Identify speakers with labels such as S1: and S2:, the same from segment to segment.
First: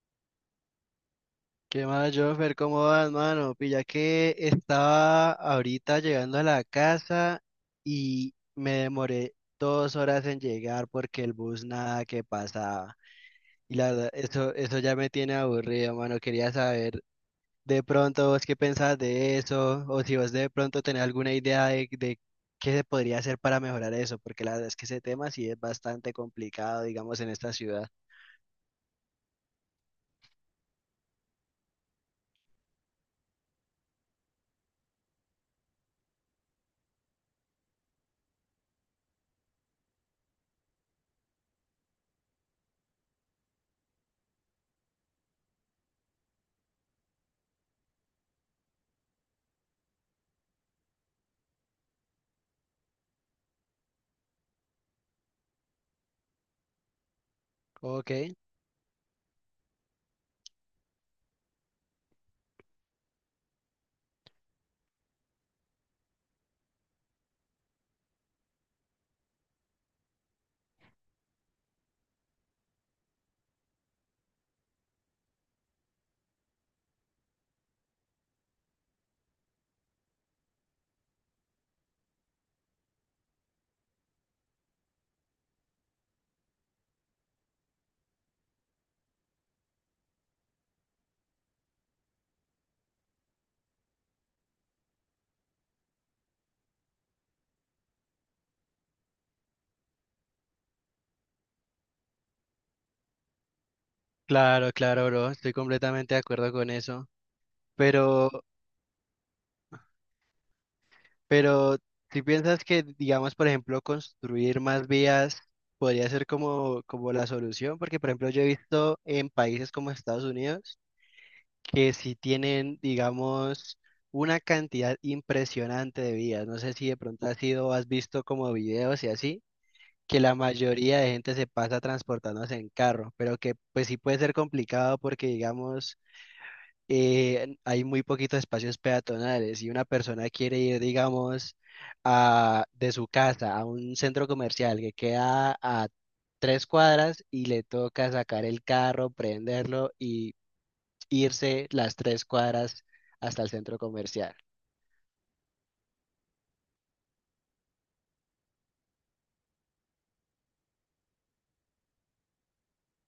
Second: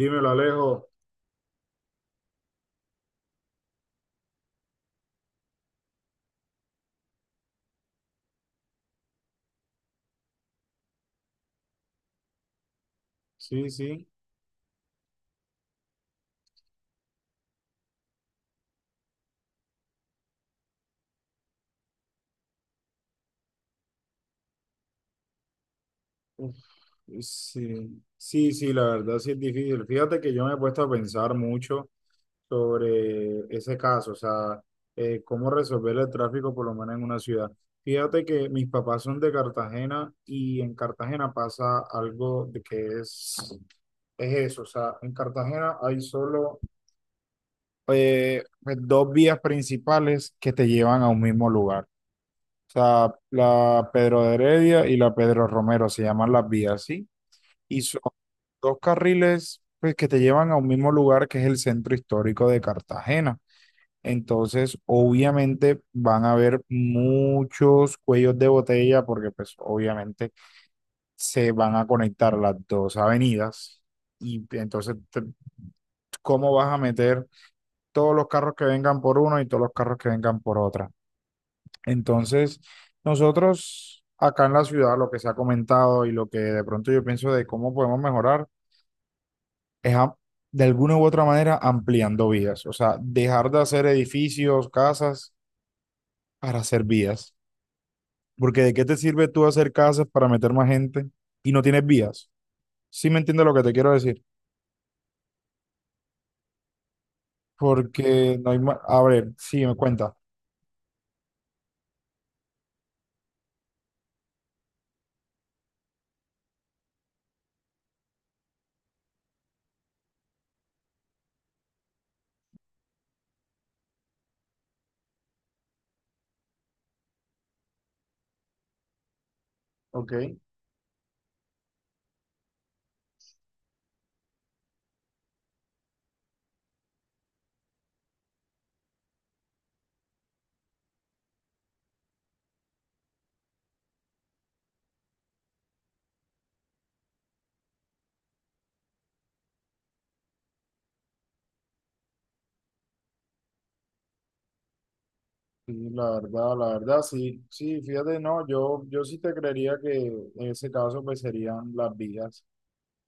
S1: Dímelo, Alejo.
S2: ¿Qué más, Joffer? ¿Cómo vas, mano? Pilla que estaba ahorita llegando a la casa y me demoré 2 horas en llegar porque el bus nada que pasaba.
S1: Sí,
S2: Y la
S1: sí.
S2: verdad, eso ya me tiene aburrido, mano. Quería saber de pronto vos qué pensás de eso o si vos de pronto tenés alguna idea de qué se podría hacer para mejorar eso, porque la verdad es que ese tema sí es bastante
S1: Uf,
S2: complicado, digamos, en esta ciudad.
S1: sí. Sí, sí, la verdad sí es difícil. Fíjate que yo me he puesto a pensar mucho sobre ese caso, o sea, cómo resolver el tráfico por lo menos en una ciudad. Fíjate que mis papás son de Cartagena y en Cartagena pasa algo de que es eso, o sea, en Cartagena hay solo pues, dos vías principales que te llevan a un mismo lugar. O sea, la Pedro de Heredia y la Pedro Romero se llaman las vías, ¿sí? Y son
S2: Ok,
S1: dos carriles pues, que te llevan a un mismo lugar que es el centro histórico de Cartagena. Entonces, obviamente van a haber muchos cuellos de botella porque pues obviamente se van a conectar las dos avenidas. Y entonces, ¿cómo vas a meter todos los carros que vengan por uno y todos los carros que vengan por otra? Entonces, nosotros acá en la ciudad lo que se ha comentado y lo que de pronto yo pienso de cómo podemos mejorar es de alguna u otra manera ampliando vías, o sea, dejar de hacer edificios, casas para hacer vías, porque ¿de qué te sirve tú hacer casas para meter más gente y no tienes vías? ¿Sí me entiendes lo que te quiero decir?
S2: claro, claro, bro. Estoy completamente de acuerdo con eso. Pero,
S1: Porque no hay más, a ver, sí, me cuenta.
S2: pero, si piensas que, digamos, por ejemplo, construir más vías podría ser como, ¿como la solución? Porque, por ejemplo, yo he visto en países como Estados Unidos que sí tienen, digamos, una cantidad impresionante de vías. No sé si de pronto has ido, has visto como videos y así,
S1: Ok,
S2: que la mayoría de gente se pasa transportándose en carro, pero que pues sí puede ser complicado porque, digamos, hay muy poquitos espacios peatonales y una persona quiere ir, digamos, a, de su casa a un centro comercial que queda a 3 cuadras y le toca sacar el carro, prenderlo y irse las 3 cuadras hasta el centro comercial.
S1: sí, la verdad, sí, sí, fíjate, no, yo sí te creería que en ese caso pues serían las vías,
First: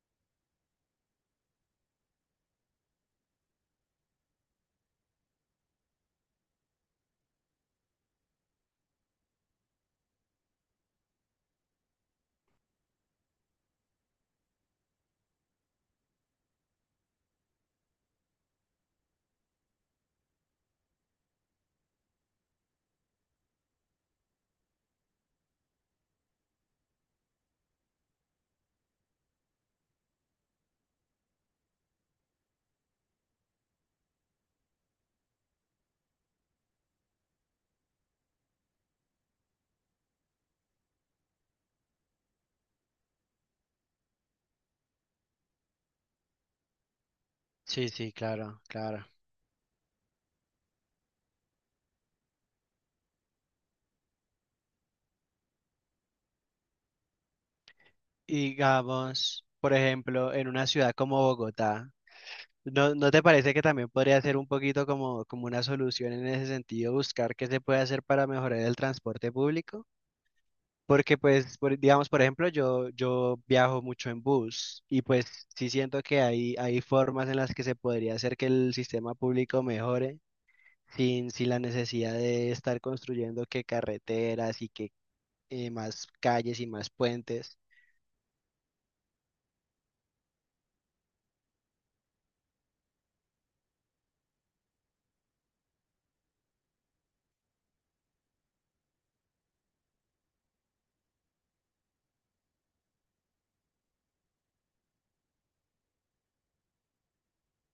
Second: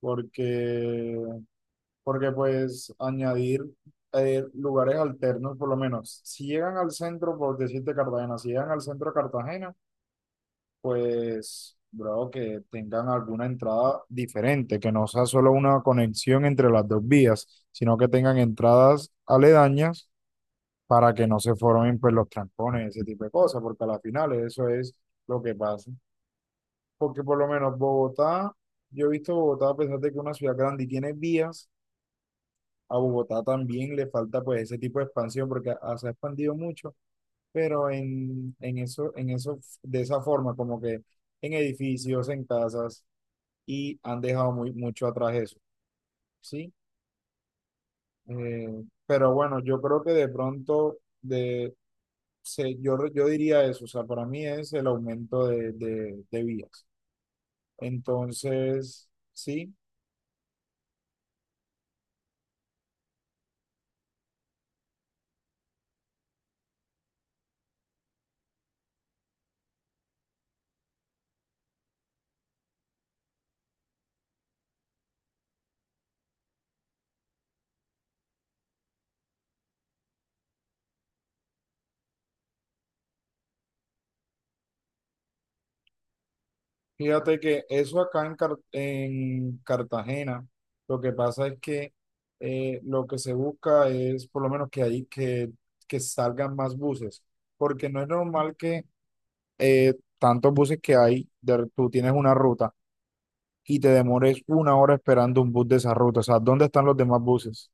S1: porque, porque pues añadir lugares alternos, por lo menos, si llegan al centro, por decirte Cartagena, si llegan al centro de Cartagena, pues, bro, que tengan alguna entrada diferente, que no sea solo una conexión entre las dos vías, sino que tengan entradas aledañas para que no se formen pues los trancones, ese tipo de cosas, porque a la final eso es lo que pasa. Porque por lo menos Bogotá, yo he visto Bogotá, a pesar de que es una ciudad grande y tiene vías, a Bogotá también le falta pues ese tipo de expansión porque se ha expandido mucho, pero en eso, de esa forma, como que en edificios, en casas, y han dejado mucho atrás eso, ¿sí?
S2: Sí, sí, claro, claro.
S1: Pero bueno, yo creo que de pronto, de, se, yo, re- yo diría eso, o sea, para mí es el aumento de vías.
S2: Y
S1: Entonces,
S2: digamos,
S1: sí.
S2: por ejemplo, en una ciudad como Bogotá, ¿no te parece que también podría ser un poquito como, como una solución en ese sentido, buscar qué se puede hacer para mejorar el transporte público? Porque pues, digamos, por ejemplo, yo viajo mucho en bus y pues sí siento que hay formas en las que se podría hacer que el sistema público mejore sin la necesidad de estar construyendo que carreteras y que más calles y más
S1: Fíjate
S2: puentes.
S1: que eso acá en Cartagena, lo que pasa es que lo que se busca es por lo menos que ahí que salgan más buses, porque no es normal que eh, tantos buses que hay, tú tienes una ruta y te demores una hora esperando un bus de esa ruta, o sea, ¿dónde están los demás buses?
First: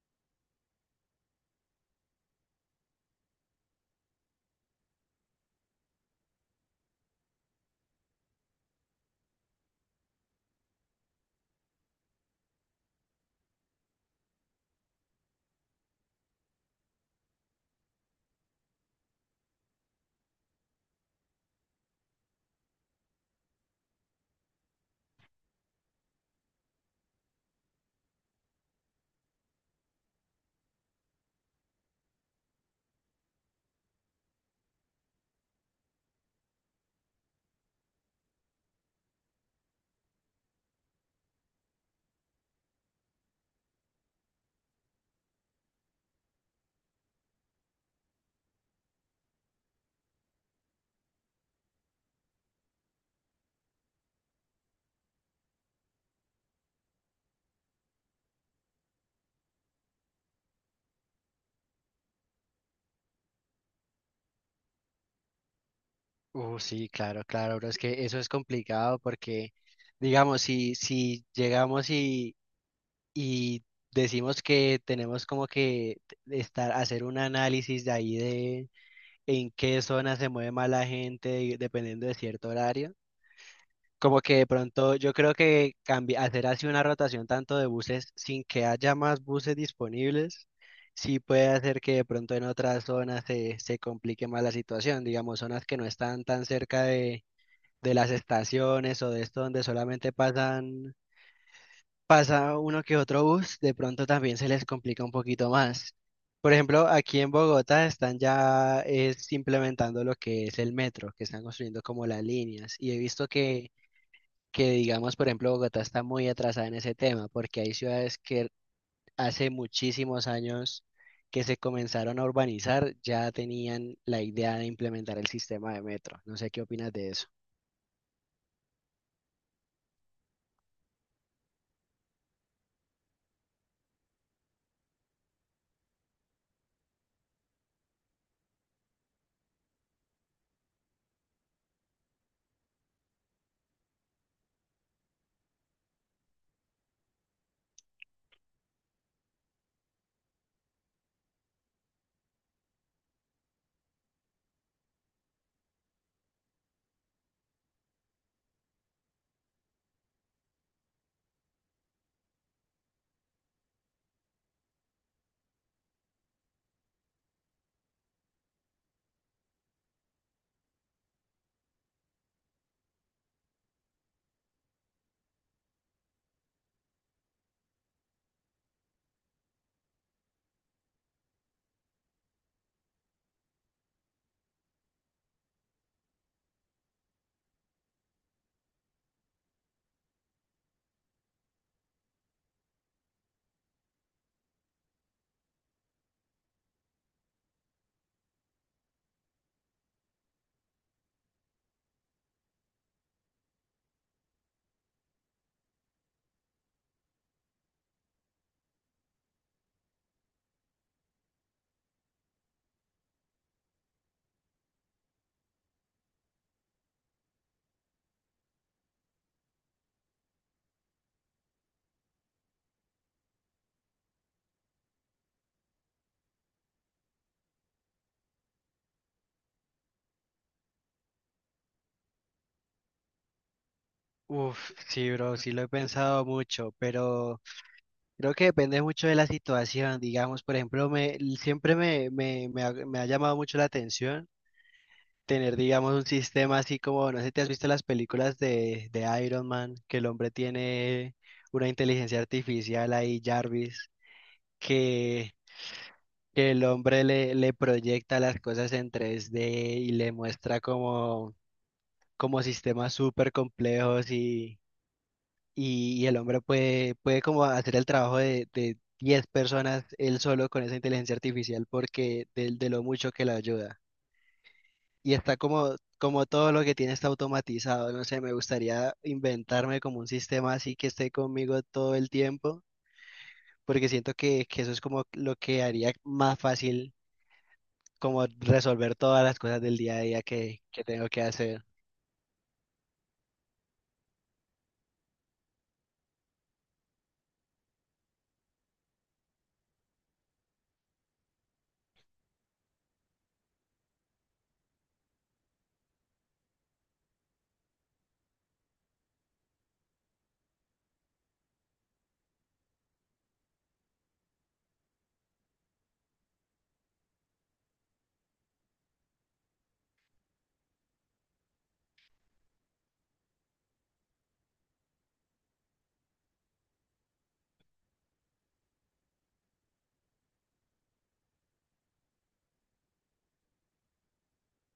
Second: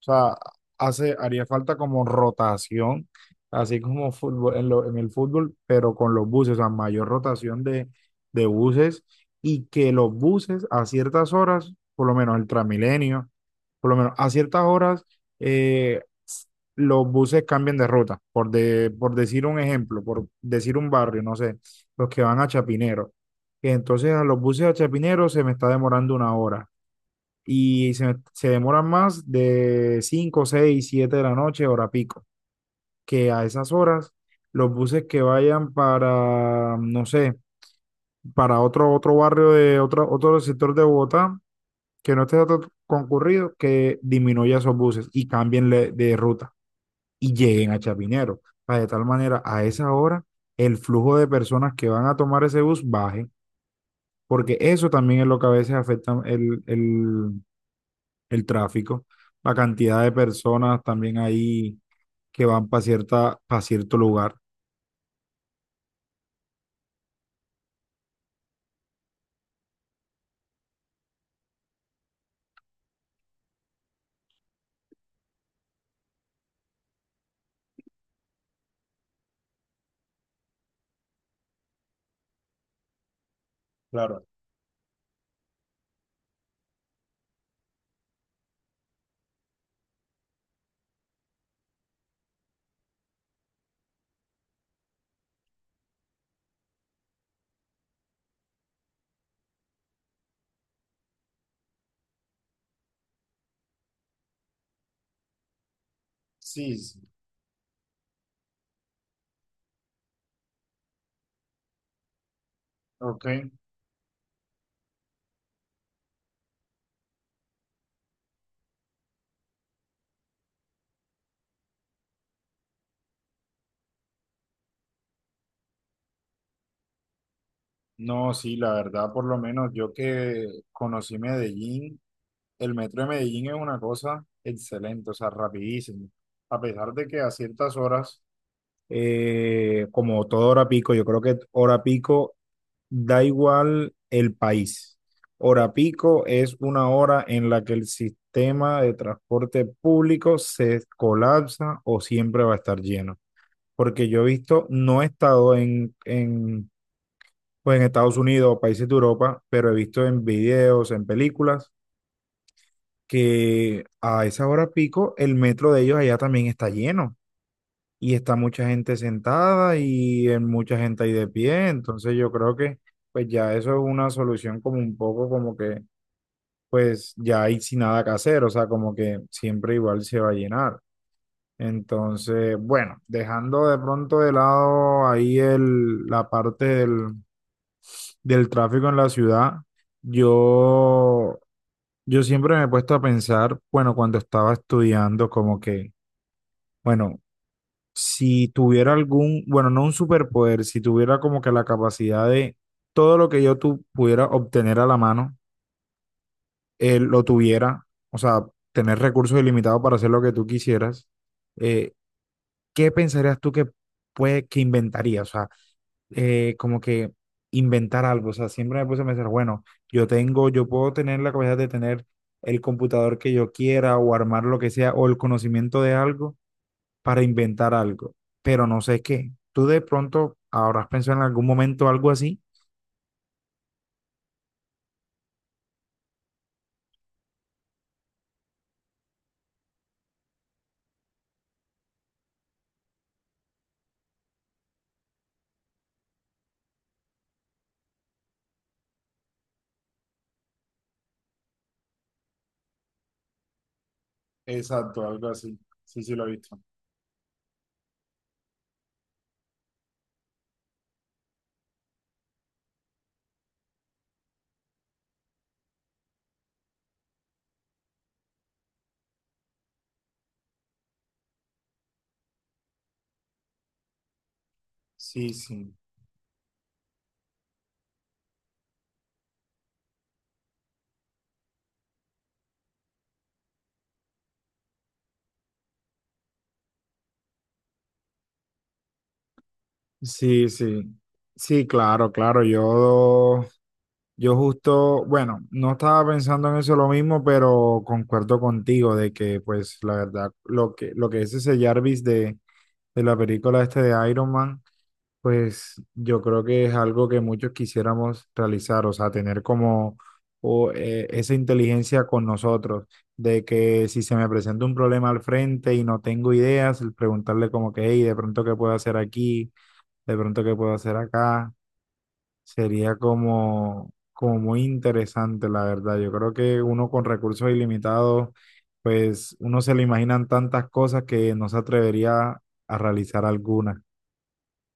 S1: O sea, haría falta como rotación, así como fútbol, en el fútbol, pero con los buses, o sea, mayor rotación de buses y que los buses a ciertas horas, por lo menos el Transmilenio, por lo menos a ciertas horas, eh, s- los buses cambian de ruta, por decir un ejemplo, por decir un barrio, no sé, los que van a Chapinero. Entonces a los buses a Chapinero se me está demorando una hora y se demoran más de 5 6 7 de la noche, hora pico, que a esas horas los buses que vayan para, no sé, para otro barrio de otro sector de Bogotá, que no esté tan concurrido, que disminuya esos buses y cambien de ruta y lleguen a Chapinero. Para de tal manera, a esa hora, el flujo de personas que van a tomar ese bus baje, porque eso también es lo que a veces afecta el tráfico, la cantidad de personas también ahí que van para para cierto lugar.
S2: Sí, claro, claro, pero es que eso es complicado porque, digamos, si llegamos y decimos que tenemos como que estar, hacer un análisis de ahí de en qué zona se mueve más la gente y dependiendo de cierto horario. Como
S1: Claro,
S2: que de pronto yo creo que hacer así una rotación tanto de buses sin que haya más buses disponibles, sí puede hacer que de pronto en otras zonas se complique más la situación, digamos, zonas que no están tan cerca de las estaciones o de esto donde solamente pasa uno que otro bus, de pronto también se les complica un poquito más. Por
S1: sí,
S2: ejemplo,
S1: sí,
S2: aquí en Bogotá implementando lo que es el metro, que están construyendo como las líneas. Y he visto
S1: ok.
S2: que, digamos, por ejemplo, Bogotá está muy atrasada en ese tema, porque hay ciudades que hace muchísimos años que se comenzaron a urbanizar, ya tenían la idea de implementar el sistema de metro. No sé qué opinas de eso.
S1: No, sí, la verdad, por lo menos yo que conocí Medellín, el metro de Medellín es una cosa excelente, o sea, rapidísimo. A pesar de que a ciertas horas, como toda hora pico, yo creo que hora pico da igual el país. Hora pico es una hora en la que el sistema de transporte público se colapsa o siempre va a estar lleno. Porque yo he visto, no he estado pues en Estados Unidos o países de Europa, pero he visto en videos, en películas, que a esa hora pico el metro de ellos allá también está lleno y está mucha gente sentada y en mucha gente ahí de pie, entonces yo creo que pues ya eso es una solución como un poco como que pues ya hay sin nada que hacer, o sea, como que siempre igual se va a llenar. Entonces, bueno, dejando de pronto de lado ahí la parte del, del tráfico en la ciudad, yo, yo siempre me he puesto a pensar, bueno, cuando estaba estudiando, como que, bueno, si tuviera algún, bueno, no un superpoder, si tuviera como que la capacidad de todo lo que yo tu, pudiera obtener a la mano, él lo tuviera, o sea, tener recursos ilimitados para hacer lo que tú quisieras, eh, ¿qué pensarías tú que puede, que inventaría? O sea, como que inventar algo. O sea, siempre me puse a pensar, bueno, yo puedo tener la capacidad de tener el computador que yo quiera o armar lo que sea o el conocimiento de algo para inventar algo, pero no sé qué. ¿Tú de pronto habrás pensado en algún momento algo así?
S2: Uf, sí, bro, sí lo he pensado mucho, pero... Creo que depende mucho de la situación, digamos, por ejemplo, siempre me ha llamado mucho la atención tener, digamos, un sistema así como, no sé, ¿si te has visto las películas de Iron Man? Que el hombre tiene una inteligencia artificial ahí, Jarvis,
S1: Exacto, algo
S2: que,
S1: así. Sí, sí, lo he
S2: que
S1: visto.
S2: el hombre le proyecta las cosas en 3D y le muestra como, como sistemas súper complejos y el hombre puede como hacer el trabajo de 10 personas él solo con esa inteligencia artificial porque de lo mucho que la ayuda. Y
S1: Sí,
S2: está
S1: sí.
S2: como, como todo lo que tiene está automatizado, no sé, me gustaría inventarme como un sistema así que esté conmigo todo el tiempo, porque siento que eso es como lo que haría más fácil como resolver todas las cosas del día a día
S1: Sí, sí.
S2: que tengo que hacer.
S1: Sí, claro, claro. Yo justo, bueno, no estaba pensando en eso lo mismo, pero concuerdo contigo de que, pues, la verdad, lo que es ese Jarvis de la película este de Iron Man. Pues yo creo que es algo que muchos quisiéramos realizar, o sea, tener como esa inteligencia con nosotros, de que si se me presenta un problema al frente y no tengo ideas, el preguntarle como que, hey, de pronto qué puedo hacer aquí, de pronto qué puedo hacer acá, sería como, como muy interesante, la verdad. Yo creo que uno con recursos ilimitados, pues uno se le imaginan tantas cosas que no se atrevería a realizar algunas.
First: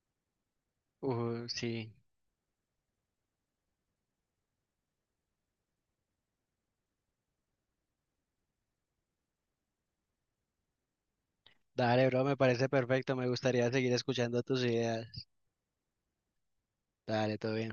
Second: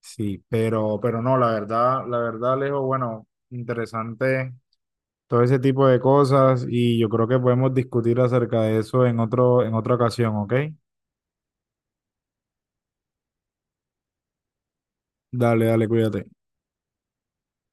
S1: Sí, pero no,
S2: Sí.
S1: la verdad, Alejo, bueno, interesante todo ese tipo de cosas y yo creo que podemos discutir acerca de eso en en otra ocasión, ¿ok?
S2: Dale, bro, me parece perfecto. Me gustaría seguir escuchando tus ideas.
S1: Dale, dale, cuídate.
S2: Dale, todo bien.